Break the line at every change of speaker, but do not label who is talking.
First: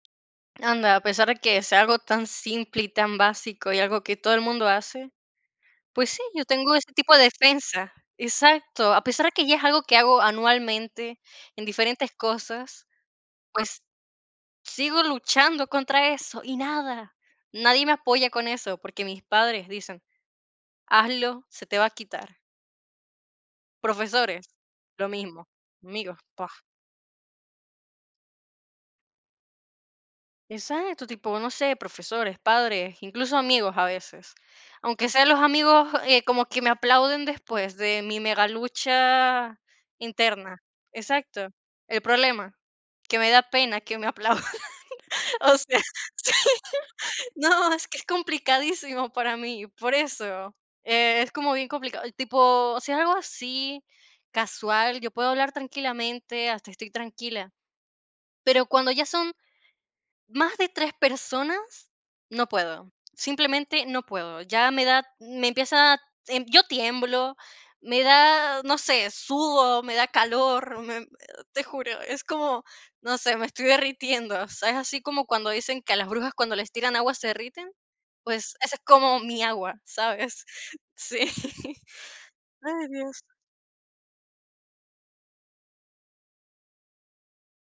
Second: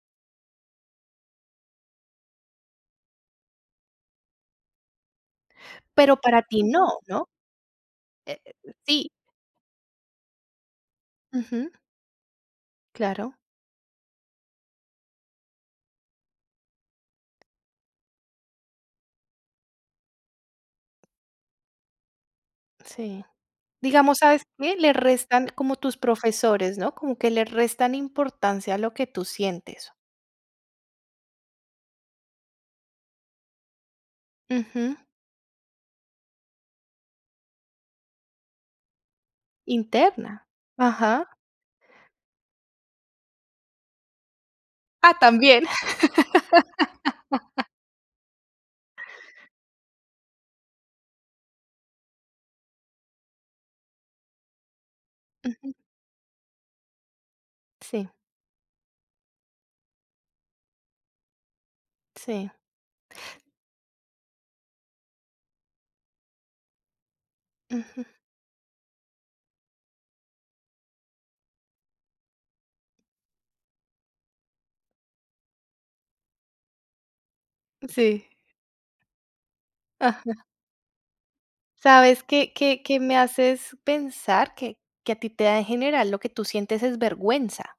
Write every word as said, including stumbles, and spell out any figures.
Anda, a pesar de que sea algo tan simple y tan básico, y algo que todo el mundo hace, pues
Pero
sí,
para
yo
ti
tengo ese
no,
tipo de
¿no?
defensa.
Eh,
Exacto. A
sí.
pesar de que ya es algo que hago anualmente en
Ujú.
diferentes cosas,
Claro.
pues, sigo luchando contra eso y nada. Nadie me apoya con eso, porque mis padres dicen: "Hazlo, se te va a quitar".
Sí, digamos, ¿sabes
Profesores,
qué? Le
lo mismo,
restan como tus
amigos, paff.
profesores, ¿no? Como que le restan importancia a lo que tú sientes.
Exacto, tipo, no sé, profesores, padres, incluso, amigos a veces.
Ujú.
Aunque sea los amigos, eh, como que me aplauden después de mi mega lucha
¿Interna?
interna.
Ajá.
Exacto, ¿el problema? Que me da pena que me aplaudan.
Ah,
O
también.
sea, sí, no, es que es complicadísimo para mí, por eso. Es como bien complicado, tipo, o sea, algo así casual, yo puedo hablar
Ujú.
tranquilamente hasta estoy tranquila,
Sí.
pero cuando ya son más de tres personas, no
Sí.
puedo. Simplemente no puedo. Ya me da me empieza, yo tiemblo, me
Ujú.
da, no sé, sudo, me da calor, me te juro. Es como, no sé, me estoy derritiendo. O sea, ¿es así como cuando dicen que a las brujas cuando les tiran agua se derriten?
Sí.
Pues, esa es como mi agua,
Ajá.
¿sabes? Sí.
¿Sabes qué? ¿Qué
Ay,
qué me
dios.
haces pensar? Que que a ti te da en general lo que tú sientes es vergüenza.